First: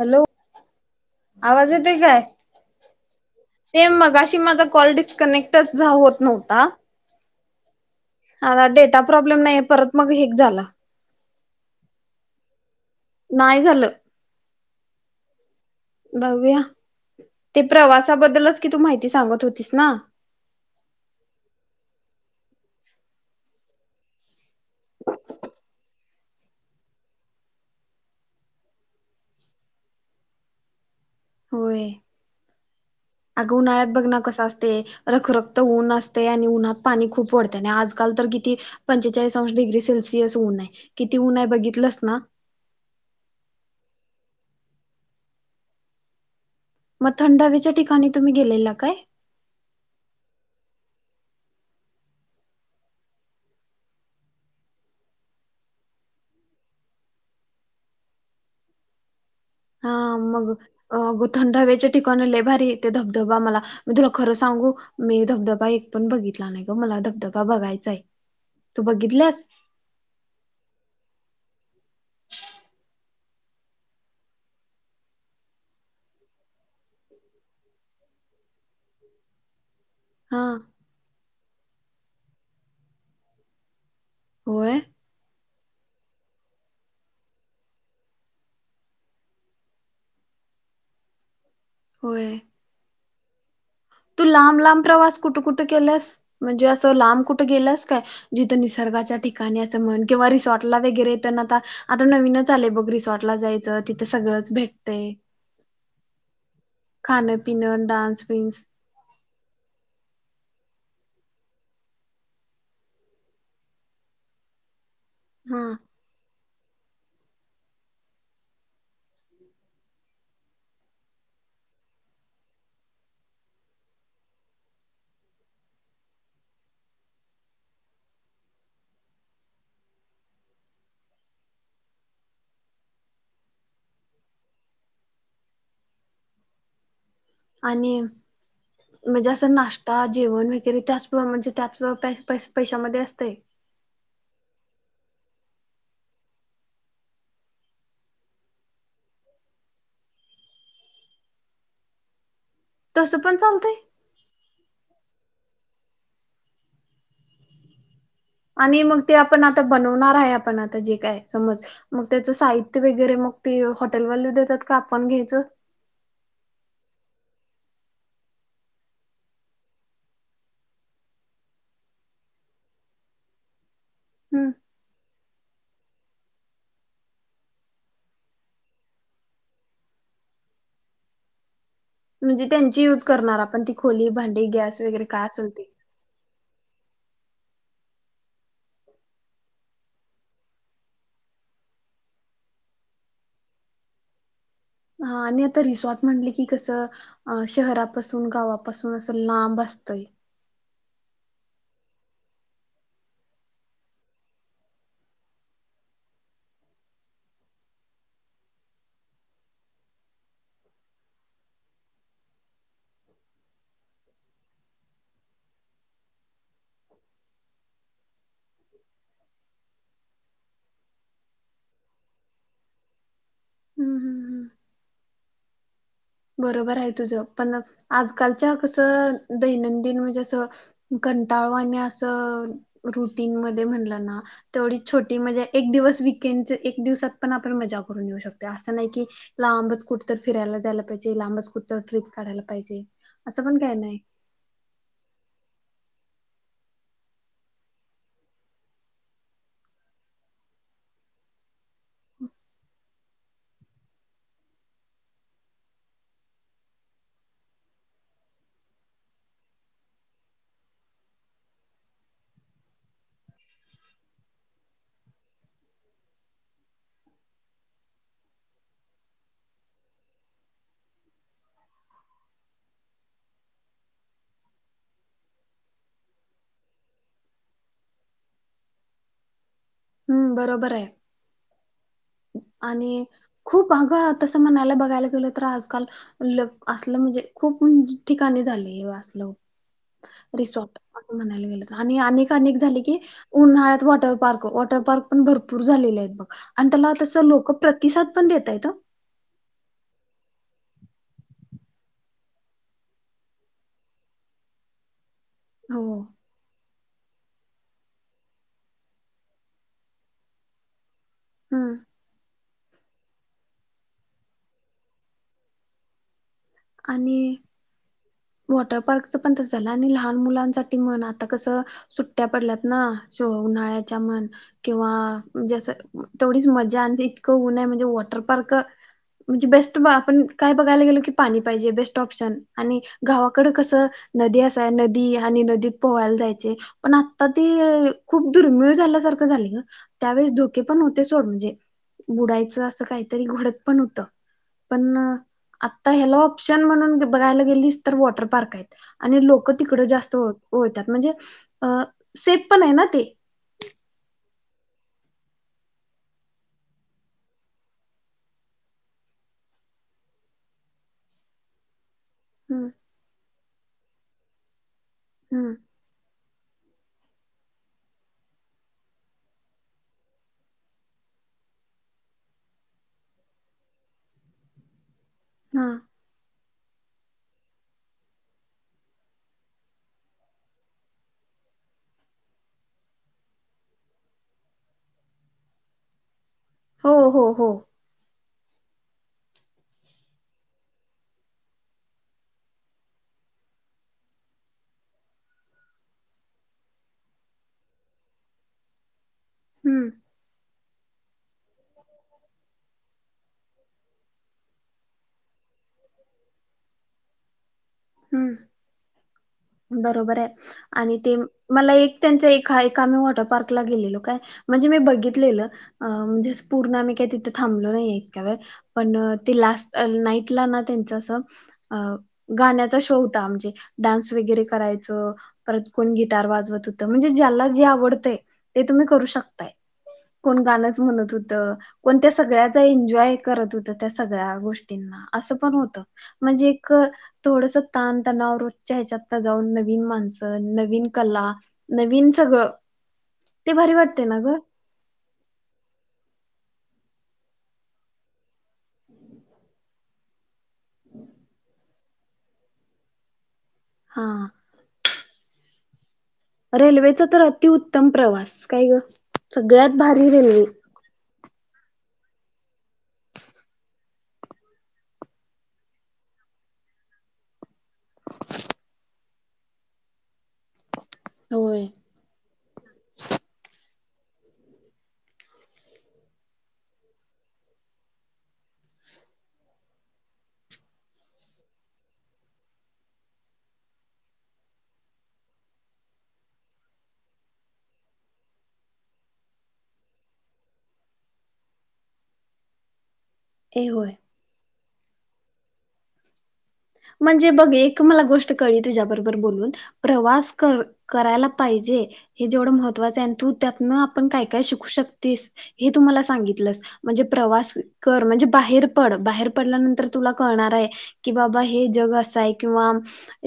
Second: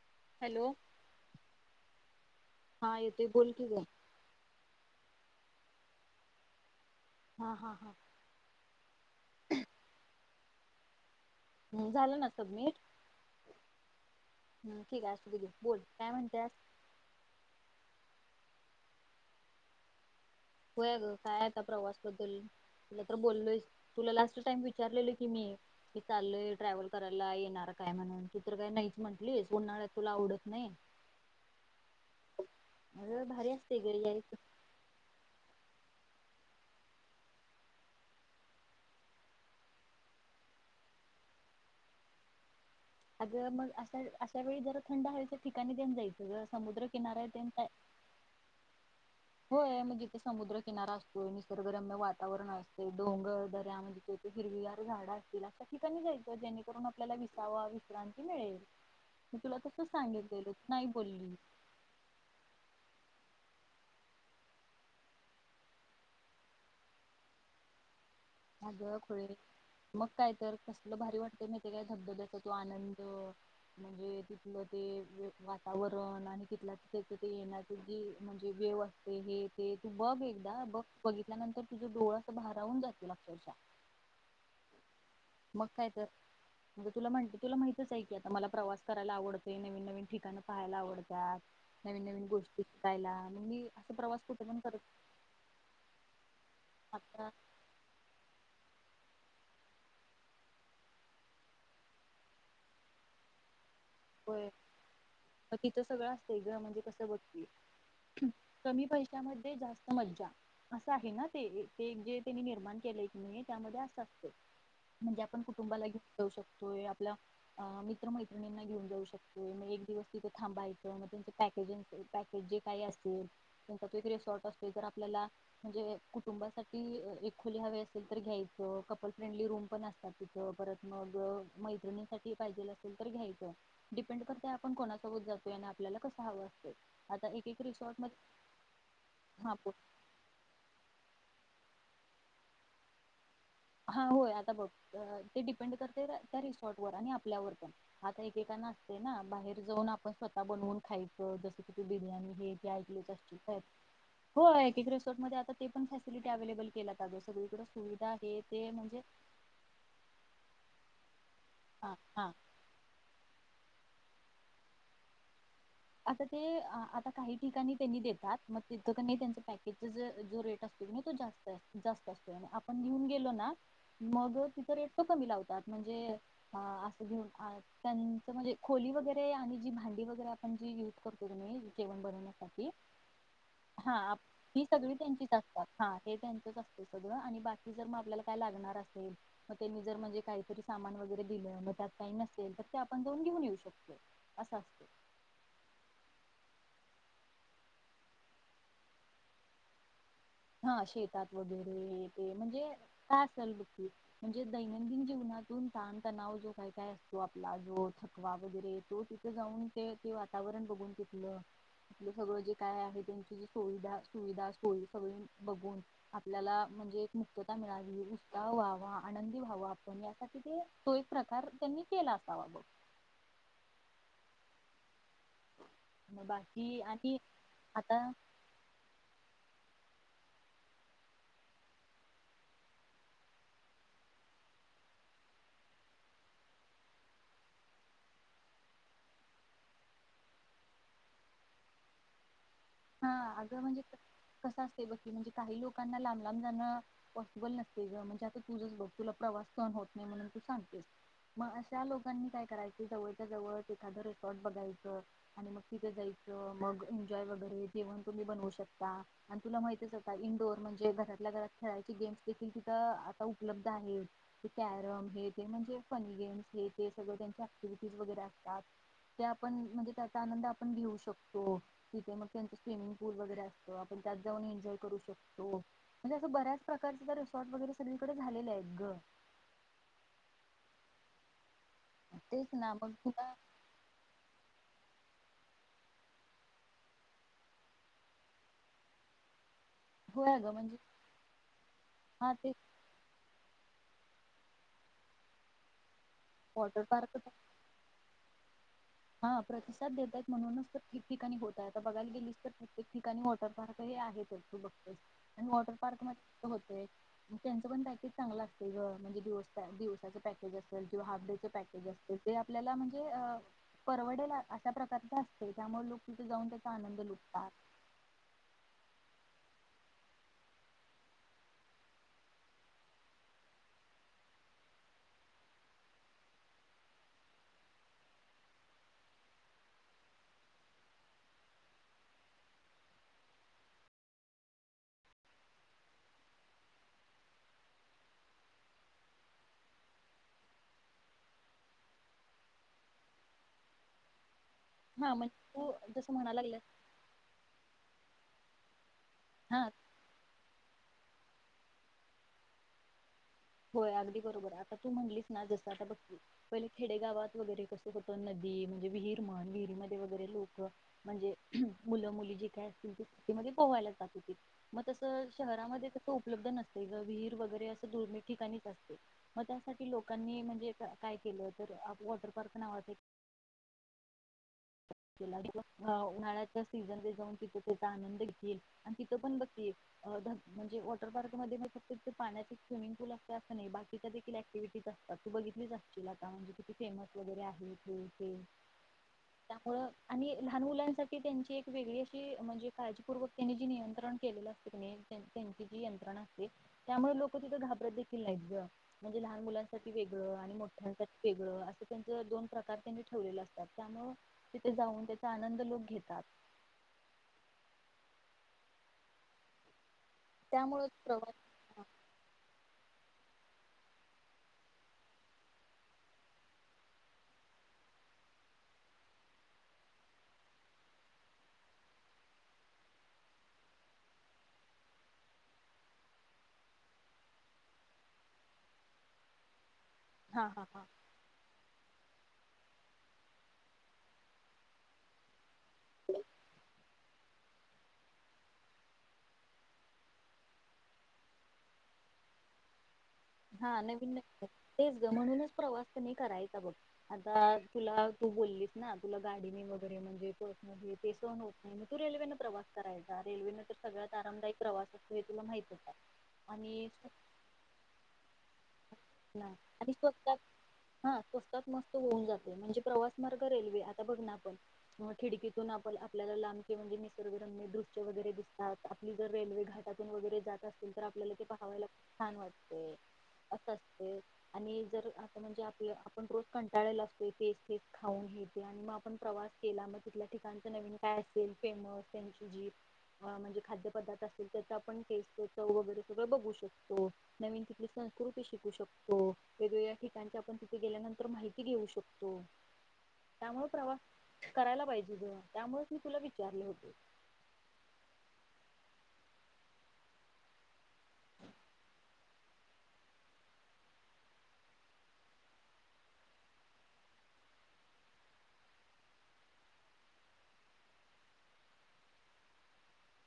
Hello आवाज येतोय काय हा येतोय बोल की ग. ते मघाशी माझा कॉल डी कनेक्टच झा होत नव्हता हा हा आता डेटा प्रॉब्लेम नाही परत मग हेक झाला हम्म झाल ना सबमीट नाय झाल ठीक आहे असू दे घे बोल काय म्हणत्यास? बघूया ते प्रवास त्या बद्दलच की तू माहिती सांगत होतीस ना होय आग काय आता प्रवास बद्दल तुला तर बोललोय तुला लास्ट टाइम विचारलेल की मी मी चालोलय ट्रॅव्हल करायला येणार काय म्हणून तू तर काय नाहीच म्हंटलीस उन्हाळ्यात तुला आवडत नाही होय अगं भारी अग असतय उन्हाळ्यात ग बघना यायचं. कस असतय रखरख ऊन असतय आणि उन्हात पाणी खूप वाढतय आणि आजकाल तर किती पंचेचाळीस अंश डिग्री सेल्सिअस ऊन आहे किती ऊन आहे बघितलस ना अग मग अशा अशा वेळी जरा थंड हवेच्या ठिकाणी तेन जायच ग समुद्र म किनाऱ्या थंड तेन हवेच्या ठिकाणी तुम्ही गेलेला काय होय मग जीथ समुद्रकिनारा असतो निसर्गरम्य वातावरण असते डोंगर, दऱ्या म्हणजे तेथे हिरविगार झाड असतील अशा ठिकाणी जायच जेणेकरून आपल्याला विसावा, विश्रांती मिळेल. तुला तसच हा सांगितलेलं मग तू नाही अ बोलली थंड हवेच्या ठिकाणी लय भारी ते धबधबा धबा मला मी तुला खरं सांगू मी धबधबा एक पण बघितला नाही ग मला धबधबा बघायचाय तू अग खुळे बघितल्यास मग काय तर कसलं भारी वाटतं माहितीये काय धबधब्याचा तो आनंद द म्हणजे तिथलं ते वे वातावरण आणि तिथला तिच ते येण्याची जी म्हणजे वेव असते हे ते तु बघ हा एकदा बघ बघितल्यानंतर तुझं डोळा असं भारावून जाइ ते अक्षरशः होय मग काय तर म्हणजे तुला म्हणते तुला माहितच आहे की आता मला प्रवास करायला आवडतय नवीन-नवीन ठिकाण पाहायला आवडतात. नवीन नवीन होय गोष्टी शिकायला मग मी असं प्रवास तू कुठे पण लांब करत लांब प्रवास कुठ-कुठ केलस? म्हणजे अस लांब आता कुठे गेलस काय जि तर निसर्गाच्या ठिकाणी असं म्हण किंवा रिसॉर्टला वगैरे आता आता नवीनच आलय बघ रिसॉर्टला जाय तर तिथ होय सगळच भेटतय मग तिथं सगळं असतंय ग म्हणजे कसं खान- पिनं, डान्स-बिंन्स त्यामध्ये जास्त मज्जा असं आहे ना ते ए ते जे त्यांनी निर्माण केले एकीने त्यामध्ये असं असते. म्हणजे आपण हा कुटंबाला घेउन जाऊ शकतो. तोय आपल्या आ मित्रमैत्रिणींना घेऊन जाउ शकतो आहे मग एक दिवस तिथ थांबायचं मग त्यांचे पॅकेजिंग पॅकेज जे काही असेल त्यांचा तो एक रिसॉर्ट असतो, जर आपल्याला म्हणजे कुटुंबासाठी अ एक खुले हवे असेल तर घ्यायचं, कपल फ्रेंडली रूम पण असतात तिथं परत मग मैत्रिणींसाठी पाहिजेल असेल तर घ्यायचं डिपेंड करतं आपण कोणासोबत जातोय आणि आपल्याला कसं हवं असतं. आणि म्हणजे असं हा नाश्ता जेवण वगैरे ते अस किंवा म्हणजे त्याच पैश-पैशामध्ये असते. हा होय आता बघ ते डिपेंड करते त्या रिसॉर्टवर आणि आपल्यावर पण आता एकेकांना असते ना बाहेर जाऊन आपण स्वतः बनवून खायचं जसं कि बिर्याणी तसं पण हे चालतय होय. एक रिसॉर्ट मध्ये आता ते पण फॅसिलिटी अवेलेबल केलात ग आता सगळीकड सुविधा आहे. आणि मग ते आपण आता बनवणार आहे आपण आ आता जे काय समज हा मग हा त्याचं साहित्य वगैरे मग ते हॉटेलवाली देतात का आपण घ्यायचं? आता ते आ आता काही ठिकाणी त्यांनी देतात. मग तिथकनी त्यांच पॅकेजच ज जो रेट असतोय कनी तो जास्त अस जास्त असतोय म आपण घेऊन गेलो ना मग हम् तिथं रेटपण कमी लावतात आ म्हणजे आ असं घेऊ त्यांचा म्हणजे खोली वगैरे आणि जी भांडी वगैरे म्हणजे युज करते ना मी म्हणजे त्यांची युज करणार आपण ती खोली हा भांडी गॅस वगैरे काय असेल ते तिथच असतं सगळं आणि बाकी जर मग आपल्याला काय लागणार असेल मग त्यांनी जर म्हणजे काहीतरी सामान वगैरे दिलं मग त्यात काही नसेल तर ते आपण जाऊन घेऊन येऊन शकतो असं असतं. हा आणि आता रिसॉर्ट म्हटले की कसं अ शहरापासून गावापासून असं लांब असतय. हा शेतात वगैरे ते म्हणजे काय असाल बघ म्हणजे दैनंदिन जीवनातून ताणतणाव जो काय काय असतो आपला जो थकवा वगैरे तो तिथे जाऊन ते ते वातावरण बघून तिथलं सगळं जे काय आहे त्यांची सुविधा सुविधा सोय सगळी बघून आपल्याला म्हणजे एक मुक्तता मिळावी उत्साह व्हावा आनंदी व्हावा आपण यासाठी ते तो एक प्रकार त्यांनी केला असावा बघ हम्म हम्म हम्म बाकी बरोबर आहे तुझ आणि पण आता आजकालच्या कस दैनंदिन दिन म्हणजे असं कंटाळवाने अस रुटीन मध्ये म्हणलं ना तेवढी छोटी मजा एक दिवस वीकेंडच एक दिवसात पण आपण मजा करून येऊ शकतो. असं नाही कि लांबच कुठ फिरायला जायला पाहिजे. ति लांब च कुठतरी ट्रीप काढायला पाहीजे. हा अगं म्हणजे कस असतय बकी म्हणजे काही लोकांना लांब लांब जाण पॉसिबल नसतय ग म्हणजे आ तुझ घे तुला प्रवास सहन् होत नाही म्हणून तू सांगतेस मग अशा मग त्यां लोकांनी काय करायच जवळच्या जवळ एखाद रिसॉर्ट बघायचं आणि मग तिथे जायचं मग एन्जॉय वगैरे जेवण तुम्ही बनवू शकता आणि तुला माहितच आता इंडोर म्हणजे घरातल्या घरात खेळायचे गेम्स देखील तिथं आता उपलब्ध आहेत. कॅरम हे ते म्हणजे फनी गेम्स हे ते सगळ त्यांची ऍक्टिव्हिटीज वगैरे असतात. ते आपण म्हणजे त्याचा आनंद आपण घेऊ शकतो तिथे मग त्यांच स्विमिंग पूल वगैरे असतो आपण त्यात जाऊन एन्जॉय करू शकतो म्हणजे असं बऱ्याच प्रकारच रिसॉर्ट वगैरे सगळीकडे झालेलं आहेत ग हम्म बरोबर हाय तेच ना मग आणि तुला खूप अगं तसं म्हणायला बघा. बघायला गेलं तर आजकाल ल असलं म्हणजे खूप ठिकाणी झालय असलं. होय अगं म्हणजे रिसॉर्ट म्हणायला गेलं आणि अनेक हा ते अनेक झाले की, उन्हाळ्यात वाॉटर पार्क वॉ वॉटर पार्क पण भरपूर झालेले आहेत बग आणि वॉटर त्याला पार्क तसं लोक प्रतिसाद पण देेतायेत हं हा प्रतिसाद देतायेत म्हणूनच तर ठिकठिकाणी होतायत आता बघायला गेलीस तर प्रत्येक ठिकाणी वॉटर पार्क हे आहेतच तू बघतेस. आणि वॉटर हो पार्क मध्ये कस होतेय. त्यांचं पण पॅकेज चांगलं असतेय ग म्हणजे दिवस दिवसाचं पॅकेज असेल. किंवा हाफ डे च हम्म पॅकज असतय जे आपल्याला म्हणजे अ परवडेल अशा प्रकारचे असतय त्यामुळे लोक जाऊन त्याचा आनंद आणि लुटतात. वॉटर पार्कच पण तस झालं आणि लहान मुलांसाठी म्हण आता कसं सुट्ट्या पडल्यात ना सो उन्हाळ्याच्या म्हण किंवा म्हजे असं तेवढीच मजा आणि इतकं ऊन आहे म्हणजे वॉटर पार्क म्हणजे बेस्ट आपण काय बघायला गेलो की पाणी पाहिजे बेस्ट ऑप्शन आणि गावाकड कसं नदी असाय नदी आणि नदीत पोहायला जायचे पण आता ते खूप दुर्मिळ झाल्यासारखं झालय ग त्यावेळेस धोके पण होते. सोड म्हणजे बुडायचं असं काहीतरी घडत पण होत. पण हा म्हणजे तू आता जसं ह्याला म्हणा लागलं ऑप्शन म्हणून बघायला गेलीस, तर वॉटर पार्क आहेत. आणि लोकं हा तिकड जास्त होत. ओळत्यात म्हणजे अ सेप पण हाय ना ते होय अगदी बरोबर आता तू म्हणलीस ना जसं आता बघ की पहिले खेडेगावात वगैरे कसं होतं नदी म्हणजे विहीर म्हण विहिरीमध्ये वगैरे लोक म्हणजे मुलं मुली जे काय हम्म असतील ती म्हणजे पोवायला जात होती म तशी तस हम्म शहरामध्ये तस उपलब्ध नसत. ते ग विहीर वगैरे अस दुर्मिळ ठिकाणीच असते मग त्यासाठी लोकांनी म्हणजे काय केल तर अ वॉटर पार्क नावाच एक केला की हा मग उन्हाळ्याच्या सीजन ते जाऊन तिथ त्याचा आनंद घेतील आणि तिथं पण बघ की म्हणजे वॉटर पार्क मध्ये फक्त तिथ पाण्याची स्विमिंग पूल असतय असं नाही बाकीच्या देखील ऍक्टिव्हिटीज असतात तू बघितलीच असशील आता आता म्हणजे किती हो फेमस हो वगैरे हो आहे ते? त्यामुळ आणि लहान मुलांसाठी त्यांची एक वेगळी अशी म्हणजे काळजीपूर्वक त्यांनी जी नियंत्रण केलेलं असते त्यांची जी यंत्रणा असते त्यामुळे लोक तिथं घाबरत देखील नाहीत ग म्हणजे लहान हम्म मुलांसाठी वेगळं आणि मोठ [inaudible] वेगळं असं त्यांच दोन प्रकार त्यांनी ठेवलेल असतात. त्यामुळ तिथे जाऊन त्याचा आनंद लोक घेतात. हूं [inaudible] बरय त्यामुळे आणि ते मला प्रवास एक त्यांच एक हाय काल वॉटर पार्क ला गेलेलो काय म्हणजे मी बघितलेलं अ म्हणजेच पूर्ण आम्ही काय तिथे थांबलो नाही इतका वेळ पण ती लास्ट नाईटला ना त्यांचं असं अ गाण्याचा शो होता म्हणजे डान्स वगरै करायच परत कोण गिटार वाजवत होत म्हणजे ज्याला जे आवडतय ते तुम्ही करू शकताय. कोण हा हा गाणंच हा म्हणत होत. कोणत्या सगळ्याचा एन्जॉय करत होत्या त्या सगळ्या गोष्टींना असं पण होतं म्हणजे एक थोडस ताण तणावर रोजच्या ह्याच्यात ता जाऊन नवीन माणसं नवीन कला नवीन सगळं ते हा भारी वाटते नवीन ना ग नसत तेच ग म्हणूनच प्रवास कणय करायचा बघ आता तुला तू बोललीस ना तुला गाडीने वगैरे म्हणजे पर्सनल हे ते सहन होत नाही म तू रेल्वेन प्रवास करायचा रेल्वेने तर हा सगळ्यात आरामदायक प्रवास हे तुला माहित हाय? रेल्वेचा तर अतिउत्तम प्रवास काय ग ना, सगळ्यात आणि भारी स्वतः रेल्वे हा स्वस्तात मस्त होऊन जाते म्हणजे प्रवास मार्ग रेल्वे आता बघ ना आपण अ खिडकीतून आपण आपल्याला लांब किंवा म्हणजे निसर्गरम्य दृश्य वगैरे दिसतात आपली जर रेल्वे घाटातून वगैरे जात असतील तर आपल्याला ते होय पाहावयाला खूप छान वाटतेय. अस असतंय आणि जर आता म्हणजे आपल आपण रोज कंटाळेला असतोय तेच ते तेच खाऊन हे ते आणि मग आपण प्रवास केला मग तिथल्या ठिकाणच नवीन काय असेल फेमस त्यांची जी अ म्हणजे खाद्य पदार्थ असतील त्याचा आपण टेस्ट चव वगैरे सगळ बघू शकतो नवीन तिथली संस्कृती शिकू शकतो वेगवेगळ्या ठिकाणच्या आपण तिथे गेल्यानंतर माहिती घेऊ शकतो. त्यामुळ ए होय प्रवास करायला पाहिजे ग त्यामुळेच मी तुला विच म्हणजे बघ एक मला गोष्ट कळली तुझ्या बरोबर बोलून प्रवास कर करायला पाहिजे हे जेवढ महत्वाच आहे तू त्यातन आपण काय काय शिकू शकतीस हे तु मला सांगितलेस म्हणजे प्रवास कर म्हणजे बाहेर पड बाहेर पडल्यानंतर तुला कळणार आहे की बाबा हे हे जग अस आहे किंवा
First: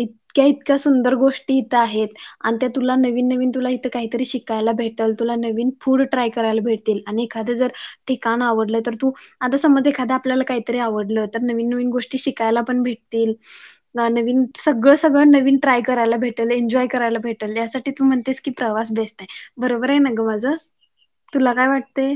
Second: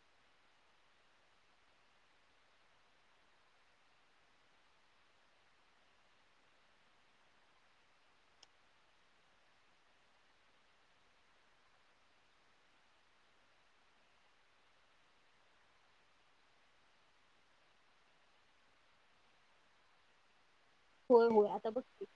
इतक्या इतक्या सुंदर गोष्टी इथं आहेत आणि त्या तुला नवीन नवीन तुला इथ काहीतरी शिकायला भेटल तुला नवीन फूड ट्राय करायला भेटतील आणि एखादं जर ठिकाण आवडलं तर तू आता समज एखाद आपल्याला काहीतरी आवडलं तर नवीन नवीन गोष्टी शिकायला पण भेट तील नवीन सगळं सगळं नवीन ट्राय करायला भेटल एन्जॉय करायला भेटल यासाठी तू म्हणतेस की प्रवास बेस्ट आहे बरोबर आहे न गं माझं? होय होय तुला काय आता बघ की वाटतय?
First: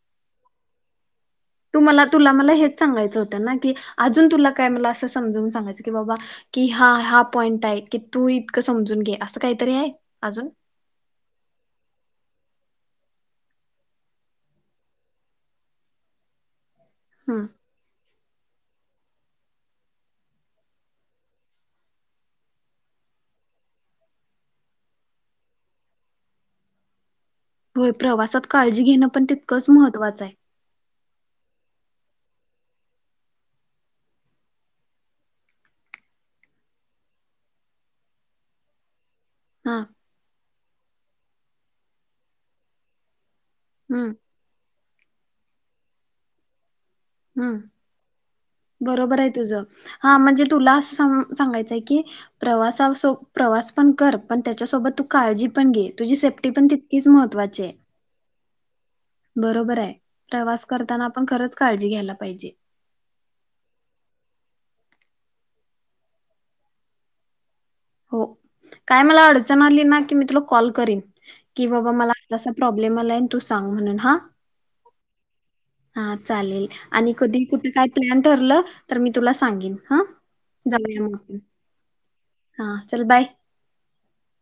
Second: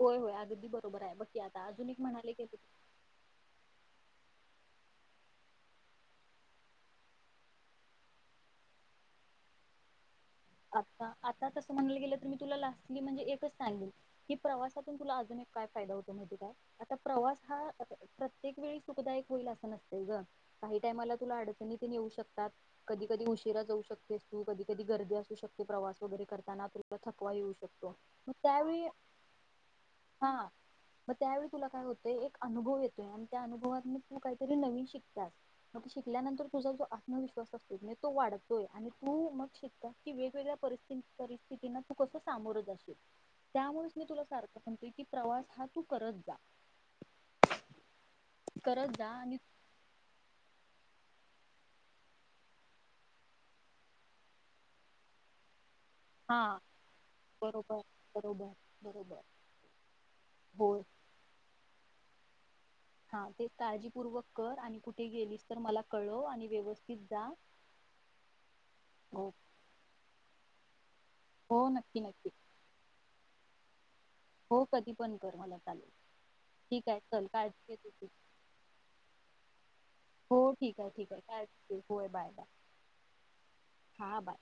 होय होय अगदी बरोबर आहे बघकी आता तु अजून एक मला तुला म्हणाले मला गेले हेच सांगायचं होत ना की अजुन तुला काय मला अस समजून सांगायच की बाबा की हा हा पॉईंट आहे की तू इतकं समजून घे असं काहीतरी आहे अजून आता आता तसं म्हणायला गेलं तर मी तुला लास्टली म्हणजे एकच सांगेल की प्रवासातून तुला अजून एक काय फायदा होतो माहिती का प्रवास हम्म हा प्रत्येक वेळी सुखदायक होईल असं नसतय ग काही टायमाला तुला अडचणीत पण येेऊ शकतात कधी कधी उशिरा जाऊ शकतेस तू कधी कधी गर्दी अस [unintelligible] प्रवास वगैरे करताना तुला थक थकवा येऊ शकतो होय म प्रवासात काळजी त्यावेळी घेणं पण तितकंच महत्त्वाचं हा आहे म त्यावेळी तुला काय होत ते एक अनुभव येतोय आणि त्या अनुभवातन तू काहीतरी नवीन शिकत्यास मग शिकल्यानंतर तुझा जो आत्मविश्वास असतो की नाय तो वाढतोय आणि तु मग हा शिका वेगवेगळ्या परिस्थिती परिस्थितीन तू कस सामोर जाशील? त्यामुळेच मी हम्म तुला सारखं पण तु कि प्रवास हा तू करत जा. हूं करत जा बरोबर आहे आणि तुझ हा म्हणजे तुला अस सांगायचंय की प्रवासासो प्रवास पण कर पण त्याच्यासोबत तू काळजी पण घे. तुझी सेफ्टी हा पण तितकीच महत्त्वाचीये. बरोबर बरोबर बरोबर बरोबरय प्रवास होय करताना आपण खरंच काळ- जी घ्यायला पाहिजे. हा ते काळजीपूर्वक कर आणि कुठे गेलीस तर मला कळव आणि व्यवस्थित जा. हो काय मला हो अडचण आली ना की मी तुला कॉल करीन. की हो बाबा नक्की मला नक्की [unintelligible] सा प्रॉब्लेम आलाय तू सांग म्हणून हां हो कधीपण कर मला चालेल हा चालेल ठीक आहे आणि चल कधी काळजी कुठे घे काय तुझी प्लॅन ठरलं तर मी तुला सांगेन हा हो ठीक आहे जाऊया ठीक मग आहे आपण काय होय बाय बाय हां चल बाय. हां बाय